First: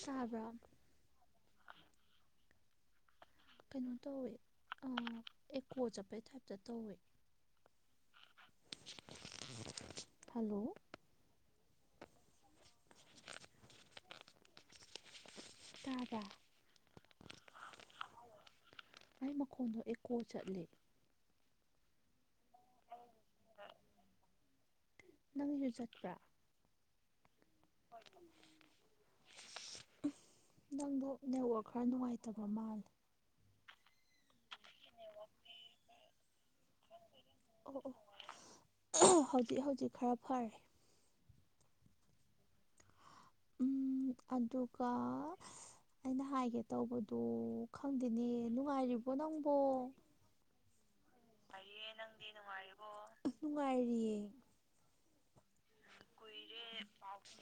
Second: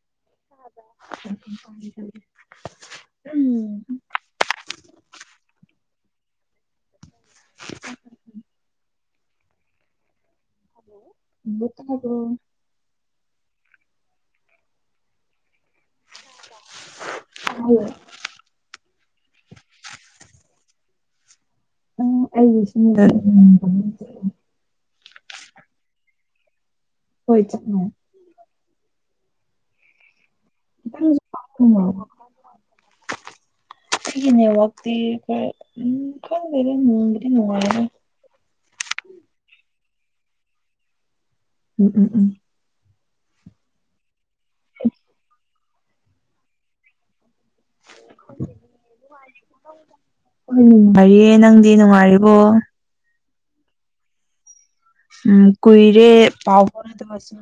ꯁꯥꯕ꯭ꯔꯣ [unintelligible] ꯀꯩꯅꯣ ꯇꯧꯋꯦ ꯑꯥ ꯑꯦꯀꯣ ꯆꯠꯄꯩ ꯇꯥꯏꯞꯇ ꯇꯧꯋꯦ [unintelligible] ꯍꯂꯣ ꯇꯥꯕ꯭ꯔꯣ ꯇꯥꯕꯔ ꯇꯥꯏꯌꯦ ꯑꯩ ꯃꯈꯣꯟꯗꯣ ꯑꯦꯀꯣ ꯆꯠꯂꯦ [unintelligible] ꯅꯪꯒꯤꯁꯨ ꯆꯠꯄ꯭ꯔꯥ ꯍꯣꯏ ꯆꯠꯅꯦ ꯅꯪꯗꯣ ꯈꯤꯇꯪꯁꯨ ꯅꯦꯠꯋꯛ ꯈꯔ ꯅꯨꯡꯉꯥꯏꯇꯕ ꯃꯥꯜꯂꯦ [unintelligible] ꯑꯣꯑꯣ ꯍꯧꯖꯤꯛ ꯍꯧꯖꯤꯛ ꯈꯔ ꯐꯔꯦ ꯎꯝ ꯎꯝ ꯎꯝ ꯎꯝ ꯑꯗꯨꯒ ꯑꯩꯅ ꯍꯥꯏꯒꯦ ꯇꯧꯕꯗꯣ ꯈꯪꯗꯦꯅꯦ ꯅꯨꯡꯉꯥꯏꯔꯤꯕꯣ ꯅꯪꯕꯣ ꯍꯣꯏ ꯅꯨꯡꯉꯥꯏꯔꯤꯌꯦ ꯅꯪꯗꯤ ꯅꯨꯡꯉꯥꯏꯔꯤꯕꯣ ꯑꯍ ꯅꯨꯡꯉꯥꯏꯔꯤꯌꯦ ꯎꯝ ꯀꯨꯏꯔꯦ ꯄꯥꯎ ꯐꯥꯎꯅꯗꯕꯁꯨ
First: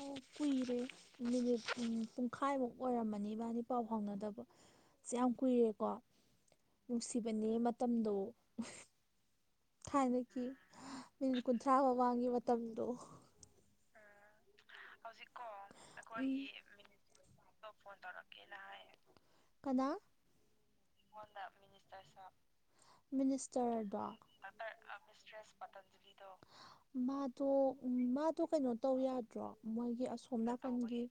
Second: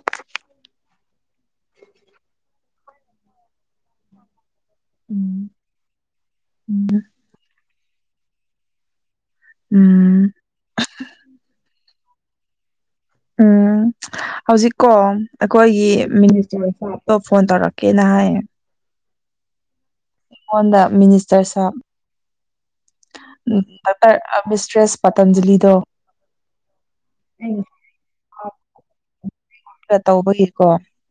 ꯑꯣ ꯀꯨꯏꯔꯦ ꯃꯤꯅꯤꯠ ꯎꯝ ꯄꯨꯡꯈꯥꯏꯃꯨꯛ ꯑꯣꯏꯔꯝꯃꯅꯤ ꯏꯕꯥꯅꯤ ꯄꯥꯎ ꯐꯥꯎꯅꯗꯕ ꯁꯦ ꯌꯥꯝ ꯎꯝ ꯀꯨꯏꯔꯦꯀꯣ ꯅꯨꯡꯁꯤꯕꯅꯦ ꯃꯇꯝꯗꯣ ꯎꯝ ꯊꯥꯏꯅꯒꯤ ꯃꯤꯅꯤꯠ ꯀꯨꯟꯊ꯭ꯔꯥ ꯃꯃꯥꯡꯒꯤ ꯃꯇꯝꯗꯣ ꯎꯝ ꯍꯧꯖꯤꯛ ꯀꯣ ꯑꯩꯈꯣꯏꯒꯤ ꯎꯝ ꯃꯤꯅꯤꯁꯇꯔ ꯁꯥꯕꯇꯣ ꯐꯣꯟ ꯇꯧꯔꯛꯀꯦꯅ ꯍꯥꯏꯌꯦ ꯀꯅꯥ ꯑꯩꯉꯣꯟꯗ ꯃꯤꯅꯤꯁꯇꯔ ꯁꯥꯍꯥꯕ ꯎꯝ ꯃꯤꯅꯤꯁꯇꯔꯗꯣ ꯄꯔꯇꯔ ꯃꯤꯁꯇ꯭ꯔꯦꯁ ꯄꯇꯟꯖꯂꯤꯗꯣ ꯑꯩꯅ ꯃꯥꯗꯣ ꯎꯝ ꯃꯥꯗꯣ ꯀꯩꯅꯣ ꯇꯧ ꯌꯥꯗ꯭ꯔꯣ ꯎ ꯃꯣꯏꯒꯤ ꯑꯁꯣꯝ ꯇꯧꯕꯒꯤꯀꯣ ꯅꯀꯟꯒꯤ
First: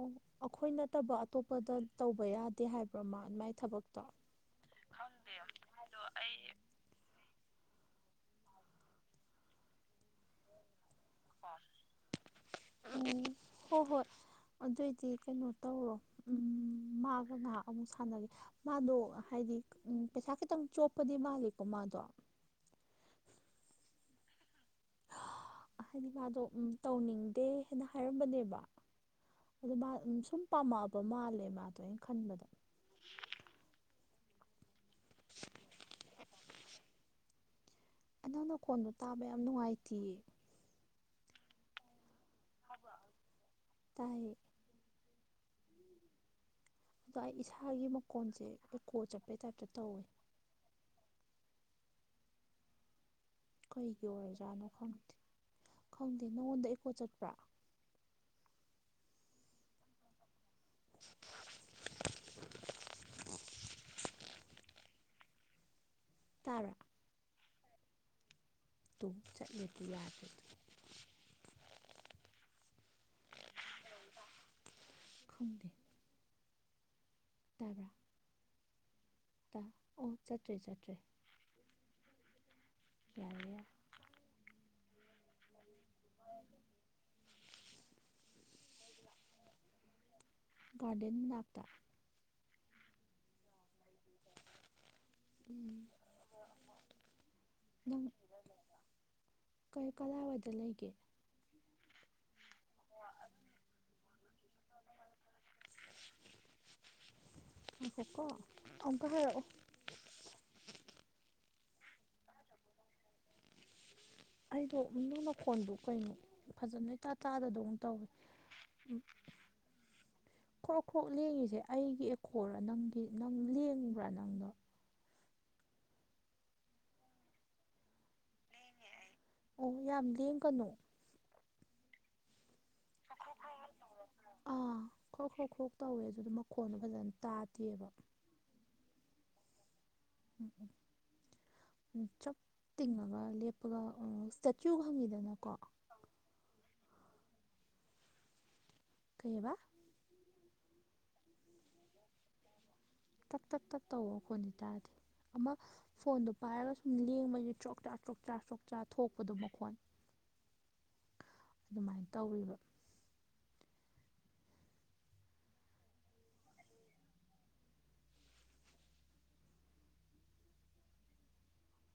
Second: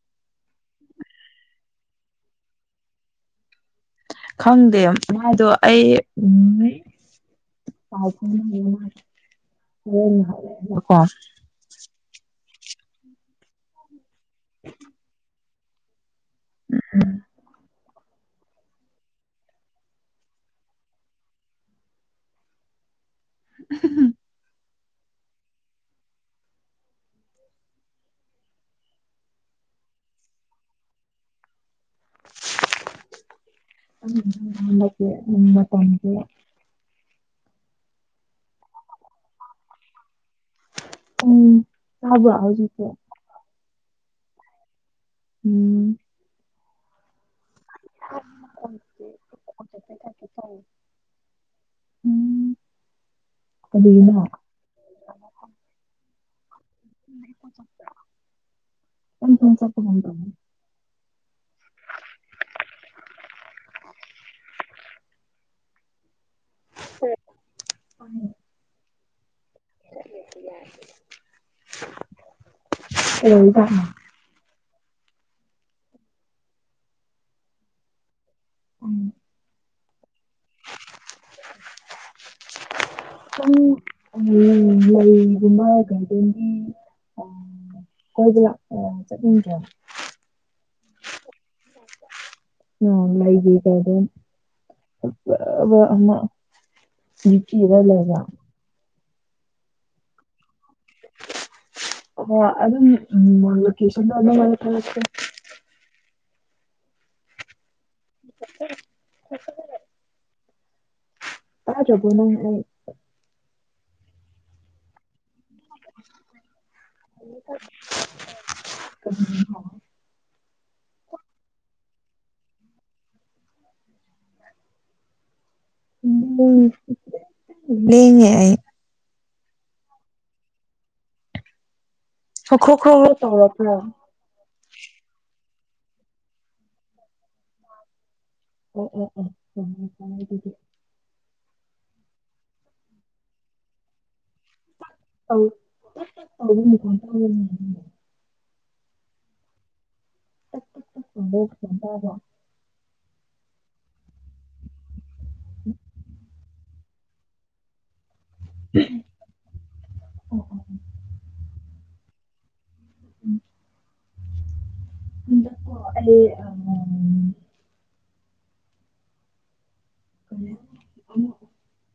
ꯎ ꯑꯈꯣꯏ ꯅꯠꯇꯕ ꯑꯇꯣꯞꯄ ꯇꯣ ꯇꯧꯕ ꯌꯥꯗꯦ ꯍꯥꯏꯕ꯭ꯔꯥ ꯃꯥ ꯃꯥꯏ ꯊꯕꯛꯇꯣ ꯈꯪꯗꯦ ꯃꯥꯗꯣ ꯑꯩ ꯎꯝ [unintelligible] ꯎꯝ ꯍꯣ ꯍꯣꯏ ꯑꯗꯨꯏꯗꯤ ꯀꯩꯅꯣ ꯇꯧꯔꯣ ꯎꯝ ꯃꯥꯒ ꯉꯍꯥꯛ ꯑꯃꯨꯛ ꯁꯥꯟꯅꯔ ꯃꯥꯗꯣ ꯍꯥꯏꯗꯤ ꯎꯝ ꯄꯩꯁꯥ ꯈꯤꯇꯪ ꯆꯣꯞꯄꯗꯤ ꯃꯥꯜꯂꯤꯀꯣ ꯃꯥꯗꯣ [unintelligible] ꯍꯥꯏꯗꯤ ꯃꯥꯗꯣ ꯎꯝ ꯇꯧꯅꯤꯡꯗꯦ ꯍꯦꯅ ꯍꯥꯏꯔꯝꯕꯅꯦꯕ ꯑꯗꯨ ꯃꯥ ꯎꯝꯁꯨꯝ ꯄꯥꯝꯃꯛꯑꯕ ꯃꯥꯜꯂꯦ ꯃꯥꯗꯣ ꯑꯩꯅ ꯈꯟꯕꯗ [unintelligible] ꯅꯪ ꯅꯀꯣꯟꯗꯣ ꯇꯥꯕ ꯌꯥꯝ ꯅꯨꯡꯉꯥꯏꯇꯦꯌꯦ ꯎꯝ ꯊꯕ ꯍꯧꯖꯤꯛꯇ ꯇꯥꯏꯌꯦ ꯎꯝ ꯑꯗꯣ ꯑꯩ ꯏꯁꯥꯒꯤ ꯃꯀꯣꯟꯁꯦ ꯑꯩꯈꯣꯏ ꯀꯣ ꯆꯠꯄꯩ ꯇꯥꯏꯞꯇ ꯇꯧꯋꯦ ꯎꯝ ꯀꯩꯒꯤ ꯀꯔꯤꯒꯤꯅꯣ ꯑꯣꯏꯔꯖꯥꯅꯣ ꯈꯪꯗ ꯈꯪꯗꯦ ꯅꯉꯣꯟꯗ ꯀꯣꯆꯠꯄ꯭ꯔꯥ [unintelligible] ꯇꯥꯕ꯭ꯔꯥ [unintelligible] ꯇꯨꯡ ꯆꯠꯂꯦꯗꯤ ꯌꯥꯗꯦ ꯑꯗꯨ [unintelligible] ꯈꯪꯗꯦ ꯇꯥꯕ꯭ꯔ [unintelligible] ꯑꯣ ꯆꯠꯇ꯭ꯔꯦ ꯆꯠꯇ꯭ꯔꯦ ꯌꯥꯔꯦ ꯁꯨꯝ ꯌꯥꯔꯦ ꯂꯩꯒꯨꯝꯕ ꯒꯥꯔꯗꯦꯟꯒꯤ ꯑ ꯀꯣꯏꯕꯂꯥꯛ ꯑ ꯆꯠꯅꯤꯡꯗ꯭ꯔꫭ ꯒꯥꯔꯗꯦꯟ ꯃꯅꯥꯛꯇ ꯑꯥꯎ ꯂꯩꯒꯤ ꯒꯥꯔꯗꯦꯟ ꯐꯖꯕ ꯎꯝ ꯑꯃ ꯂꯤꯠꯆꯤꯗꫭ ꯅꯪ ꯂꯩꯕ꯭ꯔ ꯀꯩ ꯀꯗꯥꯏꯋꯥꯏꯗ ꯂꯩꯒꯦ ꯑꯣ ꯑꯗꯨꯝ ꯎꯝ ꯂꫭꯀꯦꯁꯟꯗꫭ ꯅꯪꯉꫭꯟꯗ ꯊꯥꯔꯛꯀꯦ ꯉꯥꯏꯈꫭꯀꫭ ꯑꯃꯨꯛꯀ ꯍꯥꯏꯔꯛꯑꫭ ꯇꯥꯗ꯭ꯔꯕꯣ ꯅꯪ ꯑꯩ ꯑꯩꯗꯣ [unintelligible] ꯐꯣꯟꯗꯨ ꯀꯩꯅꯣ ꯐꯖꯅ ꯏꯇꯥ ꯇꯥꯥꯗꯗꯧꯅ ꯇꯧꯋꯦ [inaudible] ꯈ꯭ꯔꯣꯛ ꯈ꯭ꯔꯣꯛ ꯂꯦꯡꯉꯤꯁꯦ ꯑꯩꯒꯤ ꯑꯦꯀꫭꯔꯔ ꯅꯪꯒꯤ ꯅꯪ ꯂꯦꯡꯕ꯭ꯔ ꯅꯪꯗꯣ [unintelligible] ꯂꯦꯡꯉꯦ ꯑꯩ ꯑꯣ ꯌꯥꯝ ꯂꯦꯡꯒꯅꫭ ꯁꯈ꯭ꯔꫭꯛ ꯈ꯭ꯔꫭꯛ ꯇꯧꯔꯛꯄ꯭ꯔ ꯑꯥ ꯈ꯭ꯔꯣꯛ ꯈ꯭ꯔꯣꯛ ꯈ꯭ꯔꯣꯛ ꯇꯧꯋꯦ ꯑꯗꯨꯗ ꯃꯈꯣꯟꯗꯣ ꯐꯖꯅ ꯇꯥꯗꯦꯕ ꯑꯣ ꯑꯣ ꯑꫭ [unintelligible] ꯆꯞ ꯇꯤꯡꯉꯒ ꯂꯦꯄꯒ ꯑ [unintelligible] ꯀꯩꯕ [unintelligible] ꯇꯥꯕ꯭ꯔꫭ ꯇꯠ ꯇꯠ ꯇꯠ ꯇꯧꯋꫭ ꯃꯈꫭꯟꯗꯤ ꯇꯥꯗꯦ ꯑꯃ ꯐꯣꯟꯗꯣ ꯄꯥꯏꯔꯒ ꯁꯨꯝ ꯂꯦꯡꯕꯒꯤ ꯆ꯭ꯔꫭꯛ ꯆꯥꯛ ꯆꯣꯛꯆꯥꯥ ꯆꯣꯛꯆꯥꯥ ꯊꯣꯛꯄꯗꯣ ꯃꯈꯣꯟ ꯑꯣ ꯑꯣ ꯑꯗꯨꯝꯃꯥꯏꯅ ꯇꯧꯋꯤꯕ ꯎꯝ ꯍꯟꯗꯛꯀꫭ ꯑꯩ [unintelligible] [unintelligible]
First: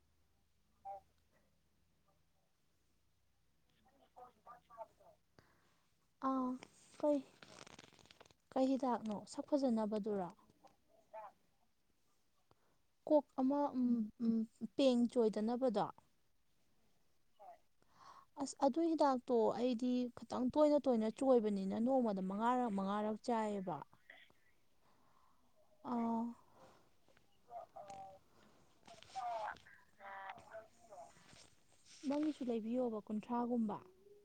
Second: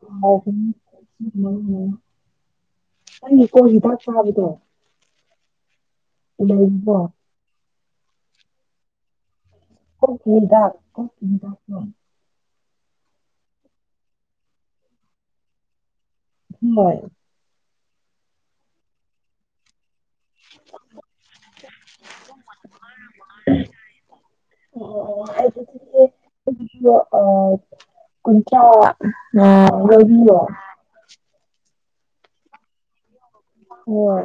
[unintelligible] ꯑꯩꯒꯤ ꯀꫭꯛ ꯍꯤꯗꯥꯛ ꯆꯥꯕꯗꫭ ꯑꯥ ꯂꯩꯕꫭ ꯀꯩ ꯀꯩ ꯍꯤꯗꯥꯛꯅꯣ ꯁꯛ ꯀꯣꯛꯀꯤ ꯐꯖꯅꯕꯗꯨꯔꯣ ꯍꯤꯗꯥꯛ ꯀꯣꯛꯀꯤ ꯍꯤꯗꯥꯛꯇꯣ ꯀꯣꯛ ꯑꯃ ꯎꯝ ꯎꯝ ꯄꯦꯡ ꯆꯣꯏꯗꯅꯕꯗꯣ [unintelligible] ꯑꯁ ꯑꯗꯨ ꯍꯤꯗꯥꯛꯇꯣ ꯑꯩꯗꯤ ꯈꯇꯪ ꯇꯣꯏꯅ ꯇꯣꯏꯅ ꯆꯣꯏꯕꯅꯤꯅ ꯅꯣꯡꯃꯗ ꯃꯉꯥꯔꯛ ꯃꯉꯥꯔꯛ ꯆꯥꯏꯕ [unintelligible] [unintelligible] ꯂꯩꯕꯤꯌꫭ ꯅꯪꯒꯤꯁꯨ ꯂꯩꯕꯤꯌꯣꯕ ꯀꯨꯟꯊ꯭ꯔꯥꯒꯨꯝꯕ ꯍꫭꯏ ꯍꯣꯏ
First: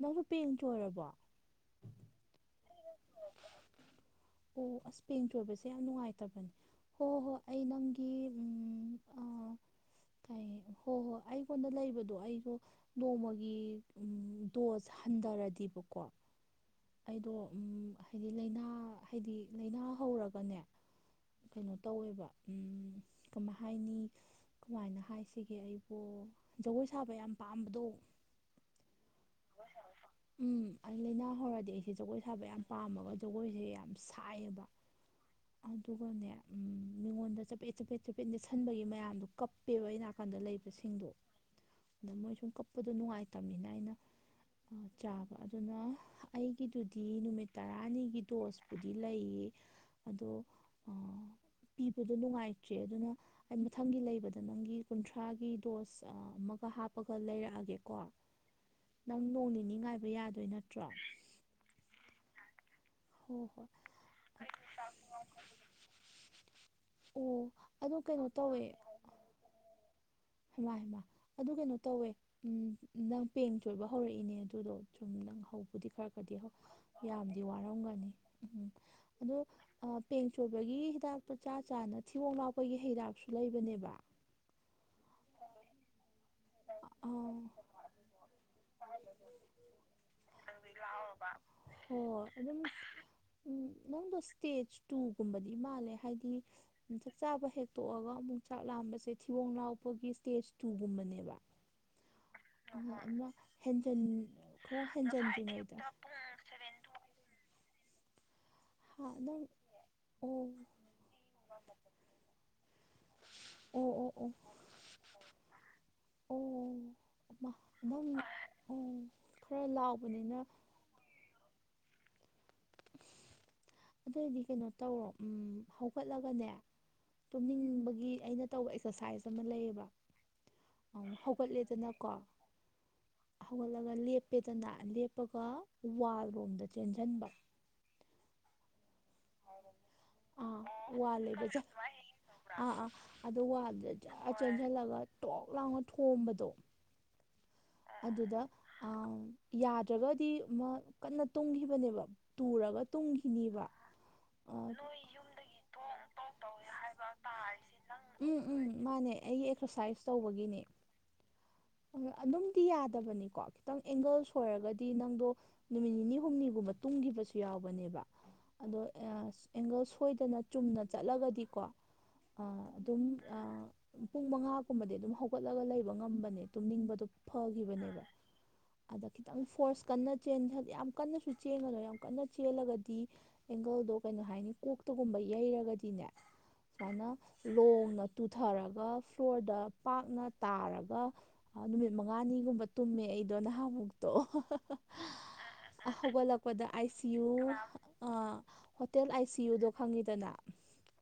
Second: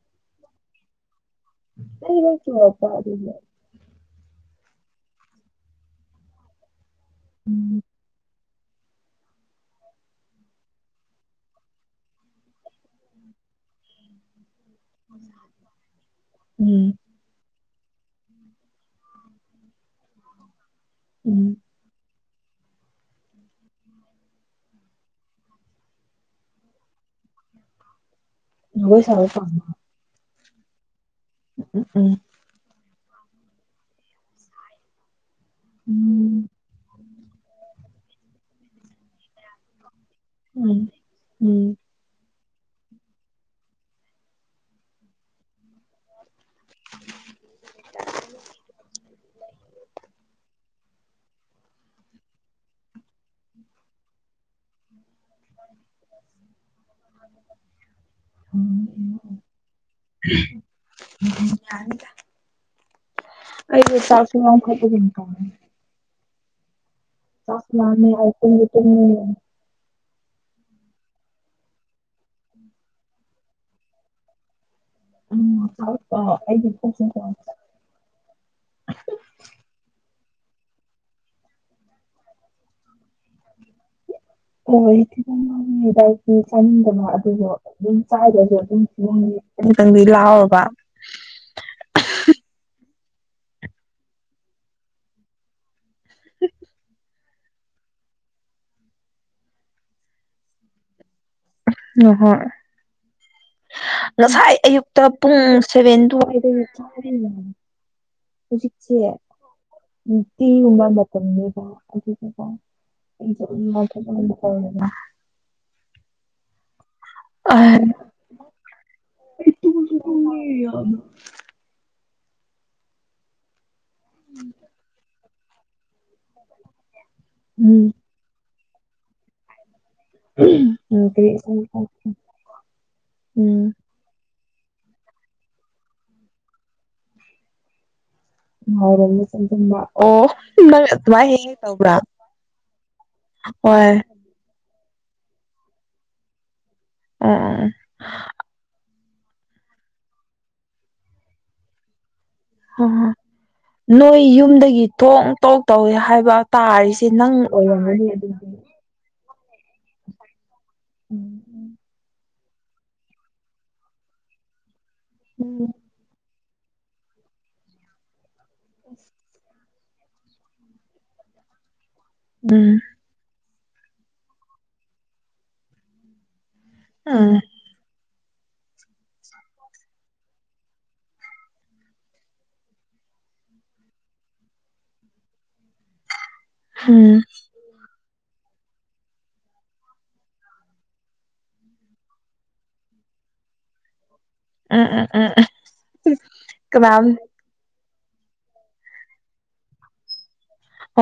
ꯅꯪꯁꯨ ꯄꯦꯡ ꯆꯣꯏꯔꯕꯣ ꯑꯩ ꯅꯠꯇ꯭ꯔꯣ ꯆꯥꯗꯣꯢꯁꯦ ꯑꯣ ꯑꯁ ꯄꯦꯡ ꯆꯣꯏꯕꯁꯦ ꯌꯥꯝ ꯅꯨꯡꯉꯥꯏꯇꯕꯅꯦ ꯍꯣ ꯍꯣꯏ ꯑꯩ ꯎꯝ ꯅꯪꯒꯤ ꯎꯝ ꯑꯥ ꯀꯩ ꯍꯣ ꯍꯣꯏ ꯑꯩꯉꯣꯟꯗ ꯂꯩꯕꯗꯣ ꯑꯩꯗꯣ ꯅꯣꯡꯃꯒꯤ ꯎ ꯗꯣꯁ ꯍꯟꯊꯔꯗꯤꯕꯀꯣ ꯎꯝ ꯑꯩꯗꯣ ꯎꯝ ꯍꯥꯏꯗꯤ ꯂꯩꯅꯥ ꯍꯥꯏꯗꯤ ꯂꯥꯏꯅꯥ ꯍꯧꯔꯒꯅꯦ ꯎꯝ ꯀꯩꯅꯣ ꯇꯧꯋꯦꯕ ꯎꯝ ꯀꯃꯥꯏ ꯍꯥꯏꯅꯤ ꯀꯃꯥꯏꯅ ꯍꯥꯏꯁꯤꯒꯦ ꯑꯩ ꯑꯣ ꯖꯒꯣꯏ ꯁꯥꯕ ꯌꯥꯝ ꯄꯥꯝꯕꯗꯣ ꯖꯒꯣꯢ ꯁꯥꯕ ꯄꯥꯝꯕ ꯎꯝ ꯑꯩ ꯂꯩꯅ ꯍꯧꯔꯗꯤ ꯑꯩꯁꯦ ꯎꯝ ꯖꯒꯣꯏ ꯁꯥꯕ ꯌꯥꯝ ꯄꯥꯝꯃꯒ ꯖꯒꯣꯏꯁꯦ ꯌꯥꯝ ꯁꯥꯏꯌꯦꯕ ꯑꯗꯨꯒꯅꯦ ꯎꯝ ꯃꯤꯉꯣꯟꯗ ꯆꯄꯦꯠ ꯆꯄꯦꯠ ꯆꯄꯦꯠ ꯅꯦꯠꯁꯟꯕꯒꯤ ꯃꯌꯥꯝꯗꯣ ꯀꯞꯄꯦꯕ ꯑꯩ ꯅꯥꯀꯟꯗ ꯁꯤꯡꯗꯣ ꯎꯝ ꯑꯗ ꯃꯣꯏ ꯁꯨꯝ ꯀꯞꯄꯗꯣ ꯅꯨꯡꯉꯥꯏꯇꯕꯅꯤꯅ ꯑꯩꯅ ꯆꯥꯕ ꯑꯗꯨꯅ ꯑꯩꯒꯤꯗꯨꯗꯤ ꯅꯨꯃꯤꯠ ꯇꯔꯥꯅꯤꯒꯤ ꯗꯣꯁꯄꯨꯗꯤ ꯂꯩꯌꯦ ꯑꯗꯣ [inaudible] ꯄꯤꯕꯗꯣ ꯅꯨꯡꯉꯥꯏꯇ꯭ꯔꯦ ꯑꯗꯨꯅ ꯑꯩ ꯃꯊꯪꯒꯤ ꯂꯩꯕꯗ ꯅꯪꯒꯤ ꯀꯨꯟꯊ꯭ꯔꯥꯒꯤ ꯇꯣꯁ ꯑꯃꯒ ꯍꯥꯞꯄꯒ ꯂꯩꯔꯛꯑꯒꯦꯀꯣ ꯎꯝ ꯅꯪ ꯅꯣꯡ ꯅꯤꯅꯤ ꯉꯥꯏꯕ ꯌꯥꯗꯣꯏ ꯅꯠꯇ꯭ꯔꯣ ꯍꯣꯏ ꯍꯣꯏ ꯑꯩ ꯁꯦ ꯆꯥꯛꯁꯨ ꯂꯥꯝꯈꯠꯄꯒꯨꯝ ꯇꯧꯋꯦ ꯑꯣ ꯆꯥꯛꯁꯨ ꯑꯗꯣ ꯂꯥꯝꯃꯦ ꯀꯩꯅꯣ ꯑꯩ ꯇꯨꯝꯁꯨ ꯇꯨꯝꯅꯤꯡꯉꯦ ꯍꯩꯃ ꯍꯩꯃ ꯑꯗꯨ ꯀꯩꯅꯣ ꯇꯧꯋꯦ ꯅꯪ ꯄꯦꯡ ꯆꯣꯏꯕ ꯍꯧꯔꯛꯏꯅꯦ ꯑꯗꯨꯗꯣ ꯁꯨꯝ ꯅꯪ ꯑꯝ ꯍꯧꯕꯨꯗꯤ ꯈꯔ ꯈꯔꯗꯤ ꯍꯧ ꯌꯥꯝꯗꯤ ꯋꯥꯔꯝꯒꯅꯤ ꯎꯝꯝ ꯑꯗꯣ ꯑ ꯄꯦꯡ ꯆꯣꯏꯕꯒꯤ ꯍꯤꯗꯥꯛꯇꯨ ꯆꯥ ꯆꯥꯅ ꯊꯤꯕꯣꯡ ꯂꯥꯎꯕꯒꯤ ꯍꯤꯗꯥꯛꯁꯨ ꯂꯩꯕꯅꯦꯕ ꯍꯣꯏ ꯊꯤꯕꯣꯡ ꯂꯥꯎꯕꯩ ꯍꯤꯗꯥꯛꯇꯨ ꯆꯥꯅꯤꯡꯗꯕ ꯑꯥ ꯑꯗꯨꯗꯣ ꯑꯗꯨꯝ ꯆꯥꯏꯗꯁꯨ ꯑꯗꯨꯝ ꯊꯤꯕꯣꯡꯗꯤ ꯈꯤꯇꯪ ꯈꯤꯇꯪꯗꯤ ꯂꯥꯎ ꯂꯥꯎꯔꯕ ꯍꯣꯢ ꯑꯗꯨꯝ ꯎꯝ ꯅꯪꯗꯣ ꯏꯁꯇꯦꯖ ꯇꯨꯒꯨꯝꯕꯗꯤ ꯃꯥꯜꯂꯦ ꯍꯥꯏꯗꯤ ꯆꯥꯕ ꯍꯦꯛꯇꯣꯛꯑꯒ ꯑꯃꯨꯛ ꯆꯥꯛ ꯂꯥꯝꯕꯁꯦ ꯊꯤꯕꯣꯡ ꯂꯥꯎꯕꯒꯤ ꯏꯁꯇꯦꯖ ꯇꯨꯒꯨꯝꯕꯅꯦꯕ ꯍꯣꯏ ꯑꯝꯍꯝ ꯍꯦꯟꯖꯦꯟ ꯉꯁꯥꯏ ꯈꯔ ꯑꯌꯨꯛꯇ ꯍꯦꯟꯖꯟ ꯄꯨꯡ ꯁꯦꯚꯦꯟ ꯗꯨ ꯋꯥꯏꯗꯒꯤ ꯆꯥꯔꯦ ꯍꯧꯖꯤꯛꯁꯦ ꯍꯥ ꯅꯪ ꯑꯣ ꯇꯤꯟꯒꯨꯝꯕ ꯃꯇꯝꯅꯦꯕ ꯑꯗꯨꯕꯨꯀꯣ ꯑꯩꯁꯨ ꯑꯗꯨꯃꯥꯏ ꯑꯣ ꯑꯣ ꯊꯕꯛ ꯑꯣ ꯑꯃ ꯇꯧꯔꯕ ꯑꯣ ꯍꯩꯃꯥ ꯑꯩ ꯅꯪ ꯄꯨꯡ ꯇꯔꯦꯠ ꯇꯨꯝꯁꯨ ꯇꯨꯝꯃꯦ ꯂꯥꯛꯄꯅꯤꯅ ꯌꯥꯝꯅ ꯑꯗꯨꯑꯣꯏꯗꯤ ꯀꯩꯅꯣ ꯇꯧꯔꯣ ꯍꯣꯠꯂꯒꯅꯦ ꯎꯝ ꯇꯨꯝꯅꯤꯡꯕꯒꯤ ꯑꯩꯅ ꯇꯧꯕ ꯑꯦꯛꯁꯔꯁꯥꯏꯖ ꯑꯃ ꯂꯩꯌꯦꯕ ꯑꯝ ꯍꯧꯒꯠꯂꯦꯗꯅꯀꯣ [unintelligible] ꯎꯝ ꯄꯦꯗꯅꯥ ꯂꯦꯞꯄꯒ ꯋꯥꯜꯔꯣꯝꯗ ꯆꯦꯟꯖꯟꯕ ꯅꯨꯉꯥꯏꯔꯕꯅꯤꯅ ꯆꯦꯟꯁꯟꯕ ꯑꯣ ꯑꯥ ꯅꯪ ꯋꯥꯜ ꯑꯗꯨꯃꯥꯢ ꯍꯦꯛ ꯍꯦꯛ ꯂꯩꯕꯁꯦ ꯇꯧꯕ꯭ꯔꯥ ꯑꯥ ꯑꯥ ꯑꯗꯣ ꯋꯥꯜꯗ ꯍꯣꯏ ꯖꯔ ꯆꯦꯟꯖꯜꯂꯒ ꯇꯣꯛ ꯂꯥꯎꯅ ꯊꯣꯝꯕꯗꯣ ꯑꯝ ꯑ ꯌꯥꯗ꯭ꯔꯒꯗꯤ ꯑꯃ ꯀꯟꯅ ꯇꯨꯝꯈꯤꯕꯅꯦꯕ ꯇꯨꯔꯒ ꯇꯨꯝꯈꯤꯅꯤꯕ ꯑꯩ ꯌꯨꯝꯗꯒꯤ ꯊꯣꯡ ꯇꯣꯛ ꯇꯧꯏꯦ ꯍꯥꯏꯕ ꯇꯥꯔꯤꯁꯦ ꯅꯪ ꯑꯣꯏꯔꯝꯒꯅꯤ ꯑꯗꯨꯗꯤ ꯑꯩ ꯑꯦꯛꯁꯔꯁꯥꯏꯁ ꯇꯧꯕꯒꯤꯅꯤ ꯎꯝ ꯑꯗꯨꯝ ꯇꯤ ꯌꯥꯗꯕꯅꯤꯀꯣ ꯈꯤꯇꯪ ꯑꯦꯡꯒꯜ ꯑꯣꯏꯔꯒꯗꯤ ꯅꯪꯗꯣ ꯎꯝ ꯅꯨꯃꯤꯠ ꯅꯤꯅꯤ ꯍꯨꯝꯅꯤ ꯇꯨꯡꯈꯤꯕꯁꯨ ꯌꯥꯎꯕꯅꯦꯕ ꯑꯗꯣ ꯑꯁ ꯑꯦꯡꯒꯜ ꯁꯣꯏꯗꯅ ꯆꯨꯝꯅ ꯆꯠꯂꯒꯗꯤꯀꯣ ꯎꯝ ꯑꯗꯨꯝ ꯄꯨꯡ ꯃꯉꯥꯒꯨꯝꯕꯗꯤ ꯑꯗꯨꯝ ꯍꯧꯒꯠꯂꯒ ꯂꯩꯕ ꯉꯝꯕꯅꯦ ꯇꯨꯝꯅꯤꯡꯕꯗꯣ ꯎꯝ ꯐꯈꯤꯕꯅꯦꯕ [unintelligible] ꯑꯗ ꯈꯤꯇꯪ ꯐꯣꯔꯁ ꯀꯟꯅ ꯌꯥꯝ ꯀꯟꯅꯁꯨ ꯆꯦꯟꯒꯅꯣꯏ ꯌꯥꯝ ꯀꯟꯅ ꯆꯦꯜꯂꯒꯗꯤ ꯑꯦꯡꯒꯜꯗꯣ ꯀꯩꯅꯣ ꯍꯥꯏꯅꯤ ꯀꯣꯛꯇꯒꯨꯝꯕ ꯌꯩꯔꯒꯗꯤꯅꯦ ꯁꯨꯃꯥꯏꯅ ꯂꯣꯡꯅ ꯇꯨꯊꯔꯒ [inaudible] ꯐ꯭ꯂꯣꯔꯗ ꯄꯥꯛꯅ ꯇꯥꯔꯒ ꯅꯨꯃꯤꯠ ꯃꯉꯥꯅꯤꯒꯨꯝꯕ ꯇꯨꯝꯃꯦ ꯑꯩꯗꯣ ꯅꯍꯥꯃꯨ ꯎꯝ ꯎꯝ ꯎꯝ ꯎꯝ ꯎꯝ [unintelligible] ꯍꯧꯒꯠꯂꯛꯄꯗ ꯑꯥꯏ ꯀꯅꯥꯝ ꯁꯤ U ah hotel I C ꯌꯨꯗꯣ ꯈꯪꯉꯤꯗꯅ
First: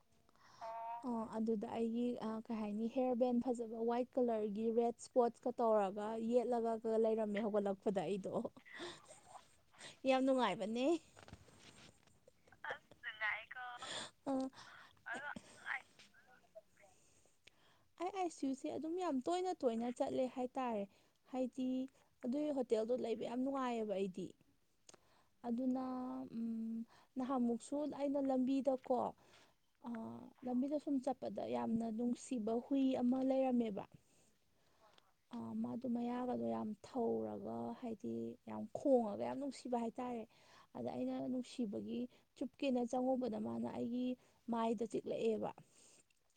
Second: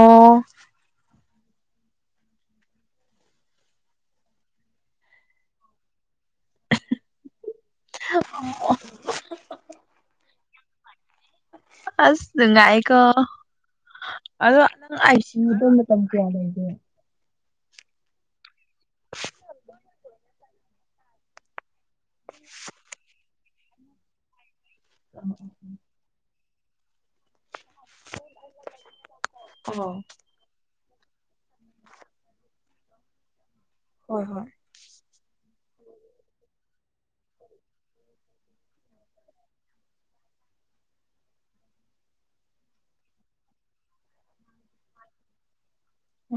ꯑꯣ ꯑꯣ ꯑꯗꯨꯗ ꯑꯩꯒꯤ ꯀꯩ ꯍꯥꯏꯅꯤ ꯍꯦꯔ ꯕꯦꯟ ꯐꯖꯕ ꯋꯥꯏꯠ ꯀꯂꯔꯒꯤ ꯔꯦꯗ ꯁ꯭ꯄꯣꯠꯀ ꯇꯧꯔꯒ ꯌꯦꯠꯂꯒ ꯂꯩꯔꯝꯃꯦ ꯍꯧꯒꯠꯂꯛꯄꯗ ꯑꯩꯗꯣ ꯌꯥꯝ ꯅꯨꯡꯉꯥꯏꯕ ꯕꯅꯦ ꯑꯁ ꯅꯨꯡꯉꯥꯏꯀꯣ ꯑꯥ ꯑꯗ ꯅꯪ ꯑꯥꯏ ꯁꯤ ꯌꯨꯗ ꯃꯇꯝ ꯀꯌꯥ ꯂꯩꯒꯦ ꯑꯥꯏ ꯑꯥꯏ ꯁꯤ ꯌꯨꯁꯦ ꯑꯗꯨꯝ ꯌꯥꯝ ꯇꯣꯏꯅ ꯇꯣꯏꯅ ꯆꯠꯂꯦ ꯍꯥꯏꯇꯥꯔꯦ ꯍꯥꯏꯗꯤ ꯑꯗꯨꯏ ꯍꯣꯇꯦꯜꯗꯣ ꯂꯩꯕ ꯌꯥꯝ ꯅꯨꯡꯉꯥꯏꯌꯦꯕ ꯑꯩꯗꯤ ꯑꯗꯨꯅ ꯎꯝ ꯅꯍꯥꯟꯃꯨꯛꯁꯨ ꯑꯩꯅ ꯂꯝꯕꯤꯗꯀꯣ ꯑꯣ ꯂꯝꯕꯤꯗꯁꯨ ꯁꯨꯝ ꯆꯠꯄꯗ ꯌꯥꯝꯅ ꯅꯨꯡꯁꯤꯕ ꯍꯨꯏ ꯑꯃ ꯂꯩꯔꯝꯃꯦꯕ ꯍꯣꯏ ꯍꯣꯏ ꯃꯥꯗꯨ ꯃꯌꯥꯕꯗꯣ ꯌꯥꯝ ꯊꯧꯔꯒ ꯍꯥꯏꯗꯤ ꯌꯥꯝ ꯈꯣꯡꯉꯒ ꯌꯥꯝ ꯅꯨꯡꯁꯤꯕ ꯍꯥꯏꯇꯥꯔꯦ ꯑꯗ ꯑꯩꯅ ꯅꯨꯡꯁꯤꯕꯒꯤ ꯆꯨꯞꯀꯦꯅ ꯆꯪꯉꯨꯕꯗ ꯃꯥꯅ ꯑꯩꯒꯤ ꯃꯥꯏꯗ ꯆꯤꯛꯂꯛꯑꯦꯕ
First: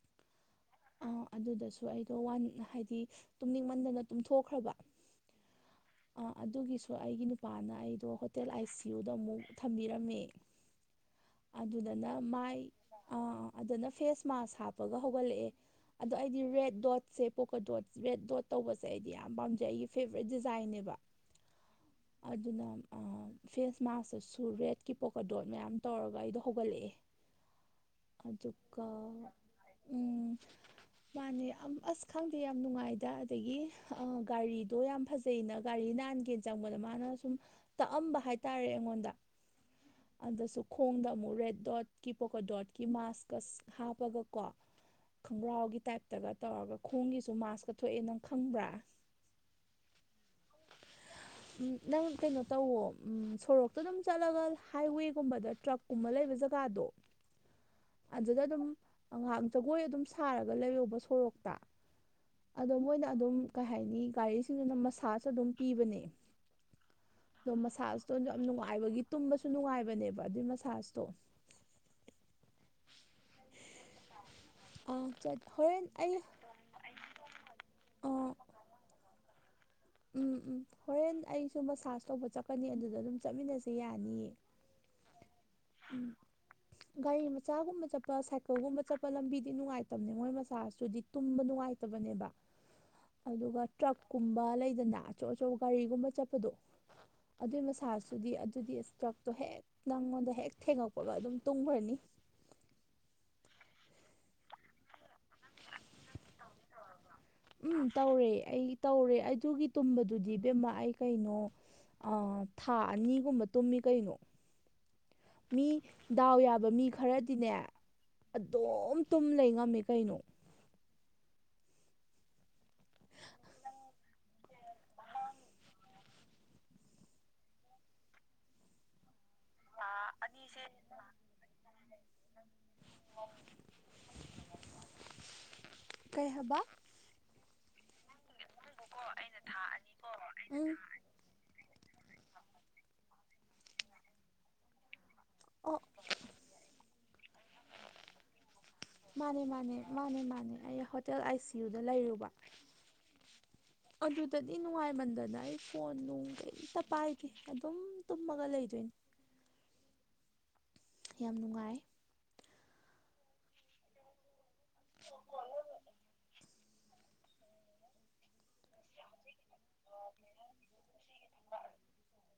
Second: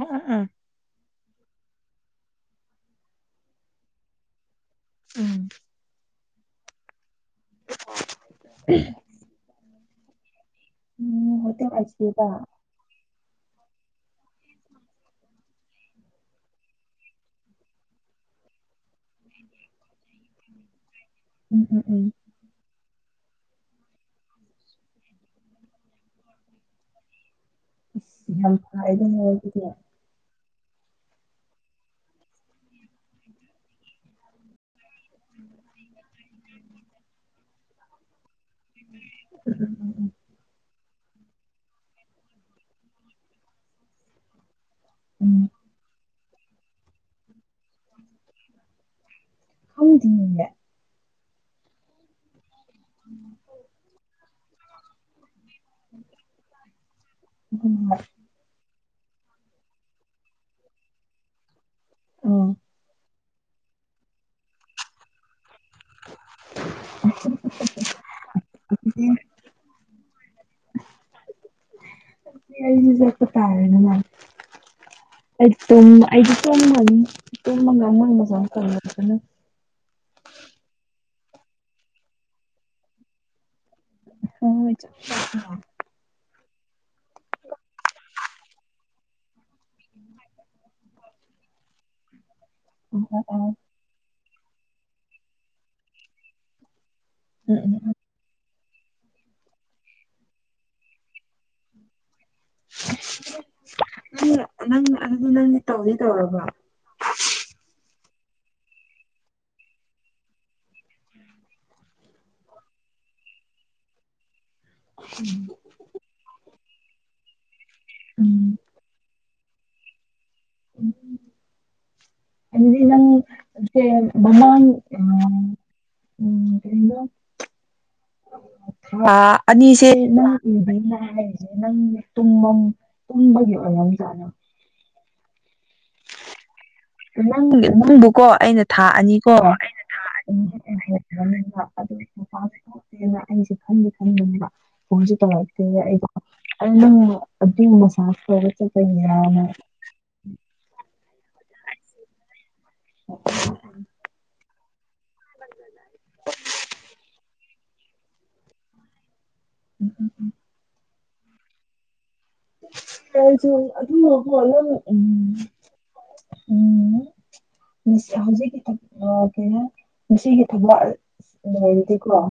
ꯑꯥ ꯑꯥ ꯑꯥ ꯑꯗꯨꯗꯁꯨ ꯑꯩꯗꯣ ꯋꯥꯟ ꯍꯥꯏꯗꯤ ꯇꯨꯝꯅꯤꯡꯃꯟꯗꯅ ꯇꯨꯝꯊꯣꯛꯈ꯭ꯔꯕ ꯎꯝ ꯑꯥ ꯑꯗꯨꯒꯤꯁꯨ ꯑꯩꯒꯤ ꯅꯨꯄꯥꯅ ꯑꯩꯗꯣ ꯍꯣꯇꯦꯜ ꯑꯥꯏ ꯁꯤ ꯌꯨꯗꯣ ꯑꯃꯨꯛ ꯊꯝꯕꯤꯔꯝꯃꯦ ꯎꯝ ꯍꯣꯇꯦꯜ ꯑꯥꯏ ꯁꯤ ꯑꯗꯨꯗꯅ ꯌꯨꯗ ꯃꯥꯏ ꯑꯥ ꯑꯥ ꯑꯗꯨꯅ ꯐꯦꯁ ꯃꯥꯛꯁ ꯍꯥꯞꯄꯒ ꯍꯧꯒꯠꯂꯛꯑꯦ ꯑꯗꯣ ꯑꯩꯗꯤ ꯔꯦꯠ ꯗꯣꯠꯁꯦ ꯄꯣꯀꯣ ꯗꯣꯠ ꯔꯦꯠ ꯗꯣꯠ ꯇꯧꯕꯁꯦ ꯑꯩꯗꯤ ꯌꯥꯝ ꯄꯥꯝꯖꯩ ꯑꯩꯒꯤ ꯐꯦꯕꯣꯔꯥꯏꯠ ꯗꯤꯖꯥꯏꯟꯅꯦꯕ ꯎꯝ ꯎꯝ ꯎꯝ ꯑꯗꯨꯅ ꯐꯦꯁ ꯃꯥꯛꯁꯇꯁꯨ ꯔꯦꯠꯀꯤ ꯄꯣꯀꯗꯣꯠ ꯃꯌꯥꯝ ꯇꯧꯔꯒ ꯑꯩꯗꯣ ꯍꯧꯒꯠꯂꯛꯑꯦ ꯑꯁ ꯌꯥꯝ ꯐꯥꯏ ꯑꯗꯨꯒ ꯑꯗꯨꯅꯦ ꯑꯗꯨꯗꯤ ꯎꯝ ꯃꯥꯅꯦ ꯑꯁ ꯈꯪꯗꯦ ꯌꯥꯝ ꯅꯨꯡꯉꯥꯏꯗ ꯑꯗꯒꯤ ꯑ ꯒꯥꯔꯤꯗꯣ ꯌꯥꯝ ꯐꯖꯩꯅ ꯒꯥꯔꯤ ꯅꯥꯟꯒꯦꯅ ꯆꯪꯕꯗ ꯃꯥꯅ ꯁꯨꯝ ꯇꯛꯑꯝꯕ ꯍꯥꯏ ꯍꯥꯏ ꯇꯔꯦ ꯑꯩꯉꯣꯟꯗ ꯎꯝ ꯎꯝ ꯑꯗꯨꯗꯁꯨ ꯈꯣꯡꯗ ꯑꯃꯨꯛ ꯔꯦꯗ ꯗꯣꯠꯀꯤ ꯄꯣꯀꯣ ꯗꯣꯠꯀꯤ ꯃꯥꯁꯀ ꯍꯥꯞꯄꯒ ꯀꯣ ꯎꯝ ꯈꯣꯡꯒ꯭ꯔꯥꯎꯒꯤ ꯇꯥꯏꯞꯇꯒ ꯇꯧꯔꯒ ꯈꯣꯡꯒꯤꯁꯨ ꯃꯥꯁꯀ ꯊꯣꯛꯑꯦ ꯅꯪ ꯈꯪꯕ꯭ꯔꯥ ꯈꯡꯗꯤꯌꯦ ꯅꯪ ꯀꯩꯅꯣ ꯇꯧꯋꯣ ꯁꯣꯔꯣꯛꯇ ꯑꯗꯨꯝ ꯆꯠꯂꯒ ꯍꯥꯏꯋꯦꯒꯨꯝꯕꯗ ꯇ꯭ꯔꯛꯀꯨꯝꯕ ꯂꯩꯕ ꯖꯒꯥꯗꯣ ꯍꯣꯏ ꯍꯣꯏ ꯑꯗꯨꯗ ꯑꯗꯨꯝ ꯉꯍꯥꯛ ꯖꯒꯣꯏ ꯑꯗꯨꯝ ꯁꯥꯔꯒ ꯂꯩꯔꯨꯕ ꯁꯣꯔꯣꯛꯇ ꯑꯥ ꯑꯗꯣ ꯃꯣꯏꯅ ꯑꯗꯨꯝ ꯀꯩ ꯍꯥꯏꯅꯤ ꯒꯥꯔꯤꯁꯤꯡꯁꯤꯅ ꯃꯁꯥꯖ ꯑꯗꯨꯝ ꯄꯤꯕꯅꯦ ꯑꯗꯣ ꯃꯁꯥꯁꯨꯇ ꯌꯥꯝ ꯅꯨꯡꯉꯥꯏꯕꯒꯤ ꯑꯗꯨꯗꯤ ꯇꯨꯝꯕꯁꯨ ꯅꯨꯡꯉꯥꯏꯕ ꯅꯦꯕ ꯑꯗꯨꯏ ꯃꯁꯥꯖꯇꯣ ꯑꯩꯖꯨ ꯆꯠꯞ ꯇꯥꯔꯦꯗꯅ ꯑꯥ ꯆꯠ ꯑꯩ ꯍꯣꯔꯦꯟ ꯇꯨꯝꯕ ꯑꯩ ꯑꯩꯗꯤ ꯇꯨꯝꯃꯅꯤ ꯇꯨꯝꯕ ꯑ ꯉꯝꯃꯣꯏ ꯃꯁꯥꯁ ꯇꯧꯅꯕꯗꯨꯅ ꯎꯝ ꯎꯝ ꯍꯣꯔꯦꯟ ꯑꯩ ꯁꯨ ꯃꯁꯥꯁ ꯇꯧꯕ ꯆꯠꯀꯅꯤ ꯑꯗꯨꯗ ꯑꯗꯨꯝ ꯆꯠꯃꯤꯟꯅꯁꯦ ꯌꯥꯏ ꯍꯣ ꯍꯣꯏ ꯆꯠꯃꯤꯟꯅꯖꯦ ꯎꯝ ꯒꯥꯔꯤ ꯃꯆꯥꯒꯨꯝꯕ ꯆꯠꯄ ꯁꯥꯏꯀꯜꯒꯨꯝꯕ ꯆꯠ ꯄ ꯂꯝꯕꯤꯗꯤ ꯅꯨꯡꯉꯥꯏꯇꯕꯅꯦ ꯃꯣꯏ ꯃꯁꯥꯁꯇꯨꯗꯤ ꯇꯨꯝꯕ ꯅꯨꯡꯉꯥꯏꯇꯕꯅꯦꯕ ꯑꯗꯨꯒ ꯇ꯭ꯔꯛꯀꯨꯝꯕ ꯂꯩꯗꯅ ꯑꯆꯧ ꯑꯆꯧꯕ ꯒꯥꯔꯤꯒꯨꯝꯕ ꯆꯠꯄꯗꯣ ꯑꯗꯨꯏ ꯃꯁꯥꯁꯇꯨꯗꯤ ꯑꯗꯨꯗꯤ ꯇ꯭ꯔꯛꯇꯣ ꯍꯦꯛ ꯅꯪꯉꯣꯟꯗ ꯍꯦꯛ ꯊꯦꯡꯉꯛꯄꯒ ꯑꯗꯨꯝ ꯇꯨꯝꯒ꯭ꯔꯅꯤ ꯅꯪ ꯅꯪ ꯑꯗꯨ ꯅꯪꯗꯤ ꯇꯧꯗꯤ ꯇꯧꯔꯕꯥ ꯎꯝ ꯇꯧꯔꯦ ꯑꯩ ꯇꯧꯔꯦ ꯑꯗꯨꯒꯤ ꯇꯨꯝꯕꯗꯨꯗꯤ ꯏꯕꯦꯝꯃꯥ ꯑꯩ ꯀꯩꯅꯣ ꯑ ꯊꯥ ꯑꯅꯤꯒꯨꯝꯕ ꯇꯨꯝꯃꯤ ꯀꯩꯅꯣ ꯃꯤ ꯗꯥꯎ ꯌꯥꯕ ꯃꯤ ꯈꯔꯗꯤꯅꯦ ꯎꯝ ꯑꯗꯨꯝ ꯇꯨꯝ ꯂꯩ ꯉꯝꯃꯦ ꯀꯩꯅꯣ ꯎ ꯑꯗꯨꯗꯤ ꯅꯪ ꯖꯦꯜ ꯃꯃꯥꯡ ꯑ ꯎꯝ ꯀꯩꯕ ꯊꯥ ꯑꯅꯤꯁꯦ ꯅꯪ ꯎꯗꯦꯅꯦ ꯍꯥꯏꯖꯦ ꯅꯪ ꯇꯨꯝꯃꯝ ꯇꯨꯝꯕꯒꯤ ꯑꯣꯏꯔꯝꯖꯥꯠꯅꯦ ꯀꯩ ꯍꯥꯏꯕ ꯅꯪ ꯅꯪꯕꯨꯀꯣ ꯑꯩꯅ ꯊꯥ ꯑꯅꯤꯀꯣ ꯑꯩꯅ ꯊꯥ ꯑꯅꯤ ꯎꯝ [unintelligible] ꯑꯗꯨ ꯃꯄꯥꯟꯁꯨ ꯊꯣꯛꯇꯦꯅ ꯑꯩꯖꯦ ꯈꯟꯗꯤ ꯈꯟꯕꯅꯦꯕ ꯀꯣꯜꯖꯨ ꯇꯧꯔꯛꯇꯦ ꯑꯣ ꯑꯩꯗꯣ ꯑꯩꯅ ꯑꯗꯨ ꯃꯁꯥꯥꯁ ꯇꯧꯕ ꯆꯠ ꯗꯣ ꯌꯥꯝꯅ ꯃꯥꯅꯦ ꯃꯥꯅꯦ ꯃꯥꯅꯦ ꯃꯥꯅꯦ ꯑꯩ ꯍꯣꯇꯦꯜ ꯑꯥꯏ ꯁꯤ ꯌꯨꯗ ꯂꯩꯔꯨꯕ ꯑꯗꯨꯗꯒꯤ ꯅꯨꯡꯉꯥꯏ ꯃꯟꯗꯅ ꯑꯩ ꯐꯣꯟ ꯅꯨꯡ ꯀꯩꯝꯇ ꯄꯥꯏꯗꯦ ꯑꯗꯨꯝ ꯇꯨꯝꯃꯒ ꯂꯩꯗꯣꯏꯅꯤ ꯎꯝ ꯎ ꯎ ꯌꯥꯝ ꯅꯨꯡꯉꯥꯏ ꯑꯩꯖꯨ ꯑꯗꯨꯅꯀꯣ ꯅꯪ ꯎꯝ ꯎꯝ ꯍꯧꯖꯤꯛ ꯈꯤꯇꯪ ꯑ ꯀꯩꯅꯣ ꯉꯁꯤꯒꯤ ꯊꯕꯛ ꯂꯣꯏꯔꯗꯤꯀꯣ